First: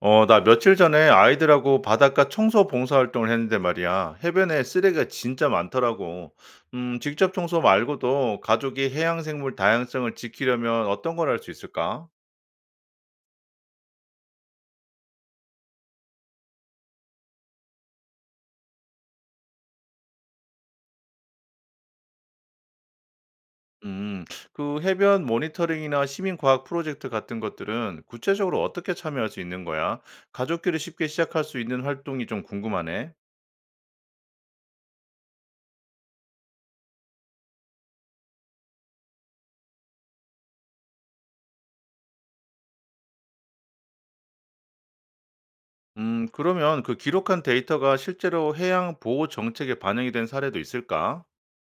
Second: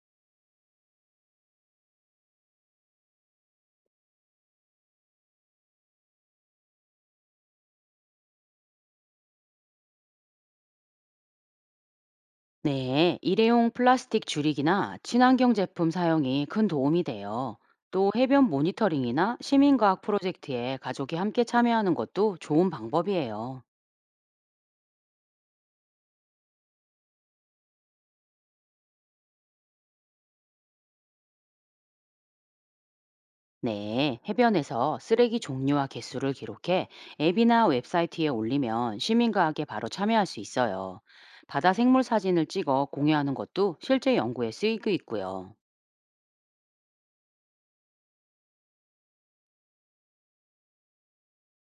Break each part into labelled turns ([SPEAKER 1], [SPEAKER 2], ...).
[SPEAKER 1] 나 며칠 전에 아이들하고 바닷가 청소 봉사활동을 했는데 말이야. 해변에 쓰레기가 진짜 많더라고. 직접 청소 말고도 가족이 해양생물 다양성을 지키려면 어떤 걸 할 수 있을까?
[SPEAKER 2] 네, 일회용 플라스틱 줄이기나 친환경 제품 사용이 큰 도움이 돼요. 또 해변 모니터링이나 시민과학 프로젝트에 가족이 함께 참여하는 것도 좋은 방법이에요.
[SPEAKER 1] 음, 그 해변 모니터링이나 시민과학 프로젝트 같은 것들은 구체적으로 어떻게 참여할 수 있는 거야? 가족끼리 쉽게 시작할 수 있는 활동이 좀 궁금하네.
[SPEAKER 2] 네, 해변에서 쓰레기 종류와 개수를 기록해 앱이나 웹사이트에 올리면 시민과학에 바로 참여할 수 있어요. 바다 생물 사진을 찍어 공유하는 것도 실제 연구에 쓰이고 있고요.
[SPEAKER 1] 그러면 그 기록한 데이터가 실제로 해양 보호 정책에 반영이 된 사례도 있을까?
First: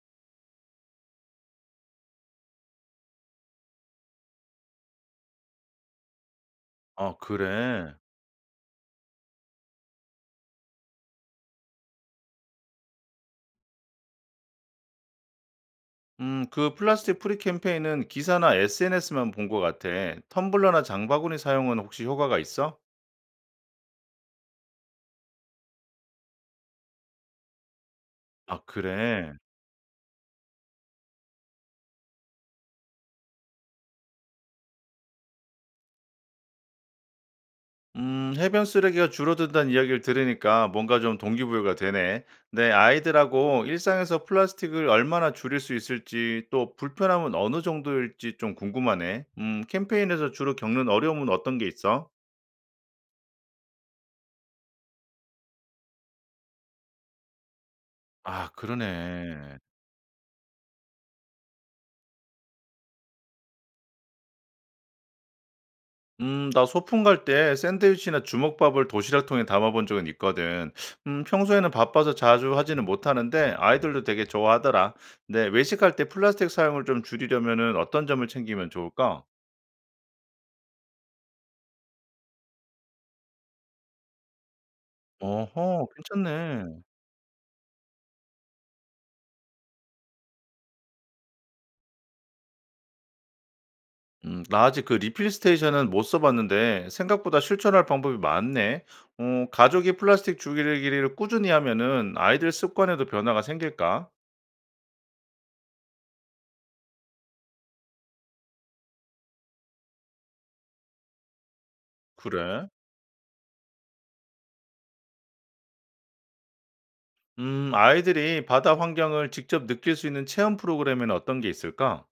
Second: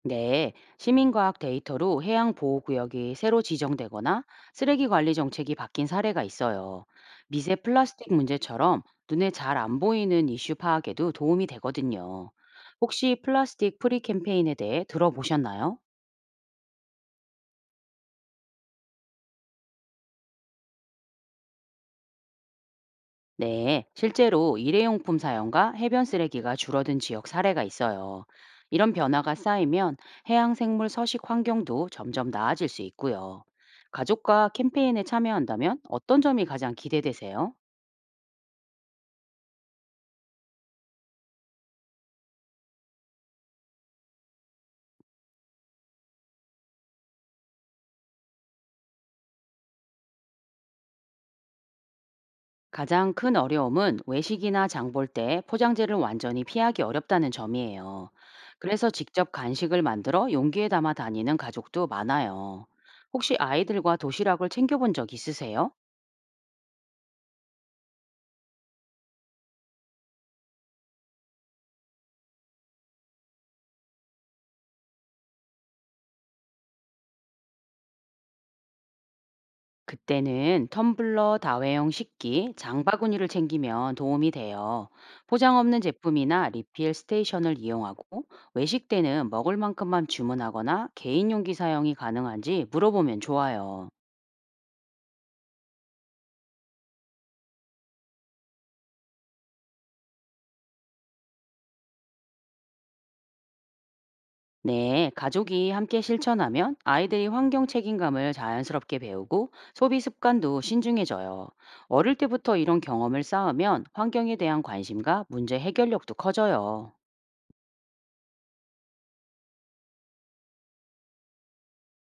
[SPEAKER 2] 네, 시민과학 데이터로 해양 보호구역이 새로 지정되거나 쓰레기 관리 정책이 바뀐 사례가 있어요.
[SPEAKER 1] 아,
[SPEAKER 2] 미세
[SPEAKER 1] 그래.
[SPEAKER 2] 플라스틱 문제처럼 눈에 잘 안 보이는 이슈 파악에도 도움이 되거든요. 혹시 플라스틱 프리 캠페인에 대해 들어보셨나요?
[SPEAKER 1] 그 플라스틱 프리 캠페인은 기사나 SNS만 본 것 같아. 텀블러나 장바구니 사용은 혹시 효과가 있어?
[SPEAKER 2] 네, 실제로 일회용품 사용과 해변 쓰레기가 줄어든 지역 사례가 있어요.
[SPEAKER 1] 아,
[SPEAKER 2] 이런
[SPEAKER 1] 그래.
[SPEAKER 2] 변화가 쌓이면 해양 생물 서식 환경도 점점 나아질 수 있고요. 가족과 캠페인에 참여한다면 어떤 점이 가장 기대되세요?
[SPEAKER 1] 해변 쓰레기가 줄어든다는 이야기를 들으니까 뭔가 좀 동기부여가 되네. 내 아이들하고 일상에서 플라스틱을 얼마나 줄일 수 있을지 또 불편함은 어느 정도일지 좀 궁금하네. 캠페인에서 주로 겪는 어려움은 어떤 게 있어?
[SPEAKER 2] 가장 큰 어려움은 외식이나 장볼 때 포장재를 완전히 피하기 어렵다는 점이에요.
[SPEAKER 1] 아,
[SPEAKER 2] 그래서 직접
[SPEAKER 1] 그러네.
[SPEAKER 2] 간식을 만들어 용기에 담아 다니는 가족도 많아요. 혹시 아이들과 도시락을 챙겨본 적 있으세요?
[SPEAKER 1] 나 소풍 갈 때 샌드위치나 주먹밥을 도시락통에 담아본 적은 있거든. 평소에는 바빠서 자주 하지는 못하는데 아이들도 되게 좋아하더라. 근데 외식할 때 플라스틱 사용을 좀 줄이려면은 어떤 점을 챙기면 좋을까?
[SPEAKER 2] 그때는 텀블러, 다회용 식기, 장바구니를 챙기면 도움이 돼요. 포장 없는
[SPEAKER 1] 어허,
[SPEAKER 2] 제품이나
[SPEAKER 1] 괜찮네.
[SPEAKER 2] 리필 스테이션을 이용하고 외식 때는 먹을 만큼만 주문하거나 개인 용기 사용이 가능한지 물어보면 좋아요.
[SPEAKER 1] 나 아직 그 리필 스테이션은 못 써봤는데 생각보다 실천할 방법이 많네. 가족이 플라스틱 줄이기를 꾸준히 하면은 아이들 습관에도 변화가 생길까?
[SPEAKER 2] 네, 가족이 함께 실천하면 아이들이 환경 책임감을 자연스럽게 배우고 소비 습관도 신중해져요. 어릴 때부터
[SPEAKER 1] 그래.
[SPEAKER 2] 이런 경험을 쌓으면 환경에 대한 관심과 문제 해결력도 커져요.
[SPEAKER 1] 아이들이 바다 환경을 직접 느낄 수 있는 체험 프로그램에는 어떤 게 있을까?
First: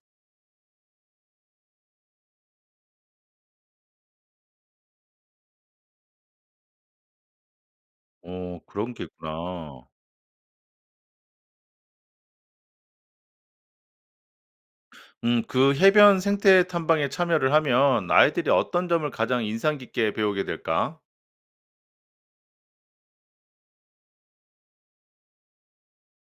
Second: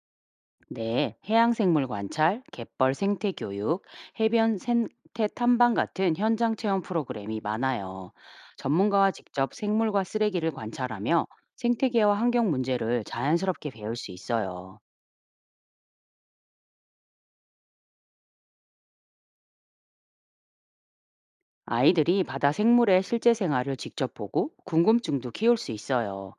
[SPEAKER 2] 네, 해양생물 관찰, 갯벌 생태 교육, 해변 생태 탐방 같은 현장 체험 프로그램이 많아요.
[SPEAKER 1] 어, 그런 게
[SPEAKER 2] 전문가와 직접
[SPEAKER 1] 있구나.
[SPEAKER 2] 생물과 쓰레기를 관찰하며 생태계와 환경 문제를 자연스럽게 배울 수 있어요.
[SPEAKER 1] 그 해변 생태 탐방에 참여를 하면 아이들이 어떤 점을 가장 인상 깊게 배우게 될까?
[SPEAKER 2] 아이들이 바다 생물의 실제 생활을 직접 보고 궁금증도 키울 수 있어요.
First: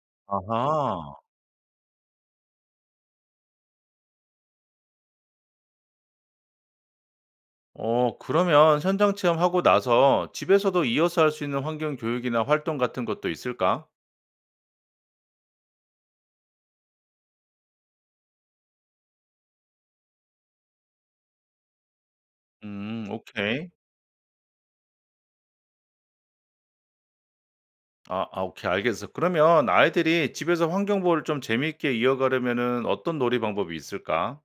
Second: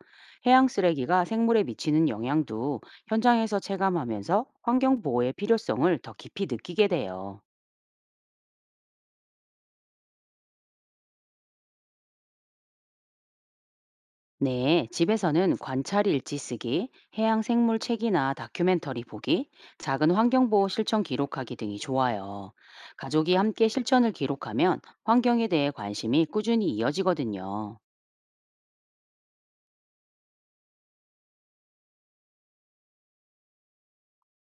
[SPEAKER 2] 해양
[SPEAKER 1] 아하.
[SPEAKER 2] 쓰레기가 생물에 미치는 영향도 현장에서 체감하면서 환경 보호의 필요성을 더 깊이 느끼게 돼요.
[SPEAKER 1] 그러면 현장 체험하고 나서 집에서도 이어서 할 수 있는 환경 교육이나 활동 같은 것도 있을까?
[SPEAKER 2] 네, 집에서는 관찰 일지 쓰기, 해양 생물 책이나 다큐멘터리 보기, 작은 환경보호 실천 기록하기 등이 좋아요. 가족이 함께
[SPEAKER 1] 오케이.
[SPEAKER 2] 실천을 기록하면 환경에 대해 관심이 꾸준히 이어지거든요.
[SPEAKER 1] 아, 아, 오케이. 알겠어. 그러면 아이들이 집에서 환경보호를 좀 재미있게 이어가려면은 어떤 놀이 방법이 있을까?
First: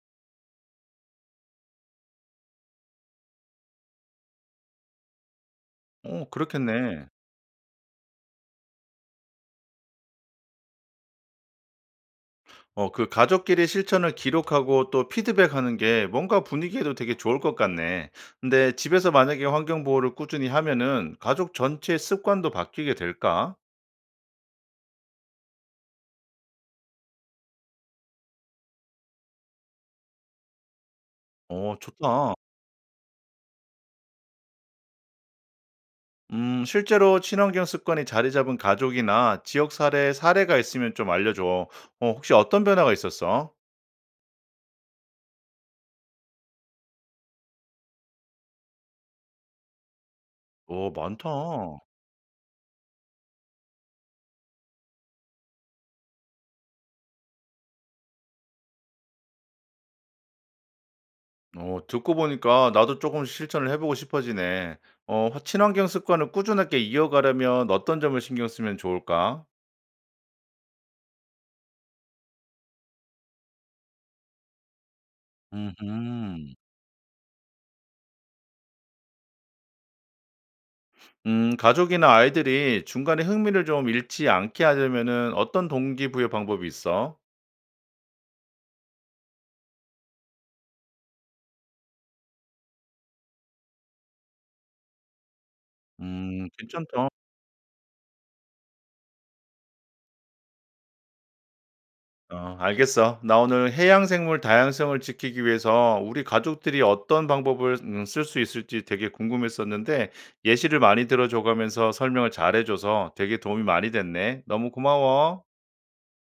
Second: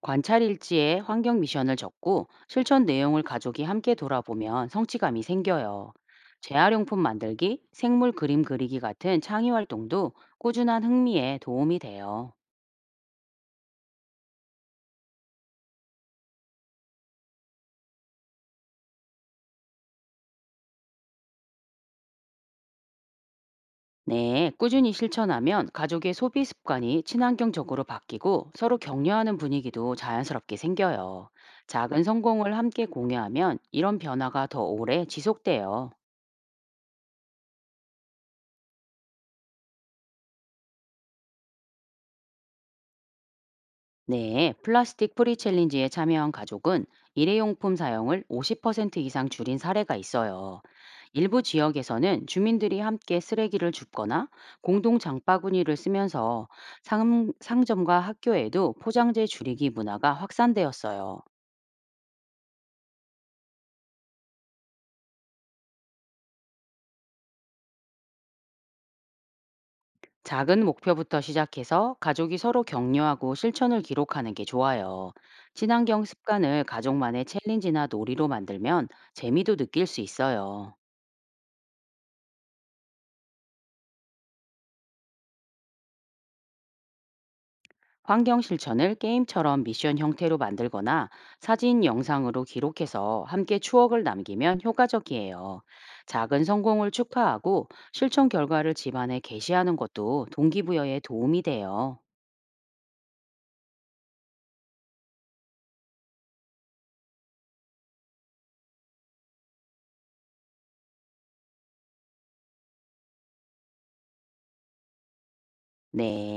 [SPEAKER 2] 관찰 일지에 환경 미션을 적고 실천 내용을 가족이 함께 돌아보면 성취감이 생겨요.
[SPEAKER 1] 어,
[SPEAKER 2] 재활용품
[SPEAKER 1] 그렇겠네.
[SPEAKER 2] 만들기, 생물 그림 그리기 같은 창의 활동도 꾸준한 흥미에 도움이 돼요.
[SPEAKER 1] 어 그 가족끼리 실천을 기록하고 또 피드백하는 게 뭔가 분위기에도 되게 좋을 것 같네. 근데 집에서 만약에 환경 보호를 꾸준히 하면은 가족 전체의 습관도 바뀌게 될까?
[SPEAKER 2] 네, 꾸준히 실천하면 가족의 소비 습관이 친환경적으로 바뀌고 서로 격려하는 분위기도 자연스럽게 생겨요.
[SPEAKER 1] 어,
[SPEAKER 2] 작은
[SPEAKER 1] 좋다.
[SPEAKER 2] 성공을 함께 공유하면 이런 변화가 더 오래 지속돼요.
[SPEAKER 1] 실제로 친환경 습관이 자리 잡은 가족이나 지역 사례 사례가 있으면 좀 알려줘. 어, 혹시 어떤 변화가 있었어?
[SPEAKER 2] 네, 플라스틱 프리 챌린지에 참여한 가족은 일회용품 사용을 50% 이상 줄인 사례가 있어요.
[SPEAKER 1] 어,
[SPEAKER 2] 일부
[SPEAKER 1] 많다.
[SPEAKER 2] 지역에서는 주민들이 함께 쓰레기를 줍거나 공동 장바구니를 쓰면서 상점과 학교에도 포장재 줄이기 문화가 확산되었어요.
[SPEAKER 1] 듣고 보니까 나도 조금씩 실천을 해보고 싶어지네. 친환경 습관을 꾸준하게 이어가려면 어떤 점을 신경 쓰면 좋을까?
[SPEAKER 2] 작은 목표부터 시작해서 가족이 서로 격려하고 실천을 기록하는 게 좋아요. 친환경
[SPEAKER 1] 음음.
[SPEAKER 2] 습관을 가족만의 챌린지나 놀이로 만들면 재미도 느낄 수 있어요.
[SPEAKER 1] 가족이나 아이들이 중간에 흥미를 좀 잃지 않게 하려면은 어떤 동기부여 방법이 있어?
[SPEAKER 2] 환경 실천을 게임처럼 미션 형태로 만들거나 사진, 영상으로 기록해서 함께 추억을 남기면 효과적이에요. 작은 성공을
[SPEAKER 1] 괜찮다.
[SPEAKER 2] 축하하고 실천 결과를 집안에 게시하는 것도 동기부여에 도움이 돼요.
[SPEAKER 1] 어 알겠어. 나 오늘 해양 생물 다양성을 지키기 위해서 우리 가족들이 어떤 방법을 쓸 수 있을지 되게 궁금했었는데 예시를 많이 들어 줘 가면서 설명을 잘해 줘서 되게 도움이 많이 됐네. 너무 고마워.
[SPEAKER 2] 네.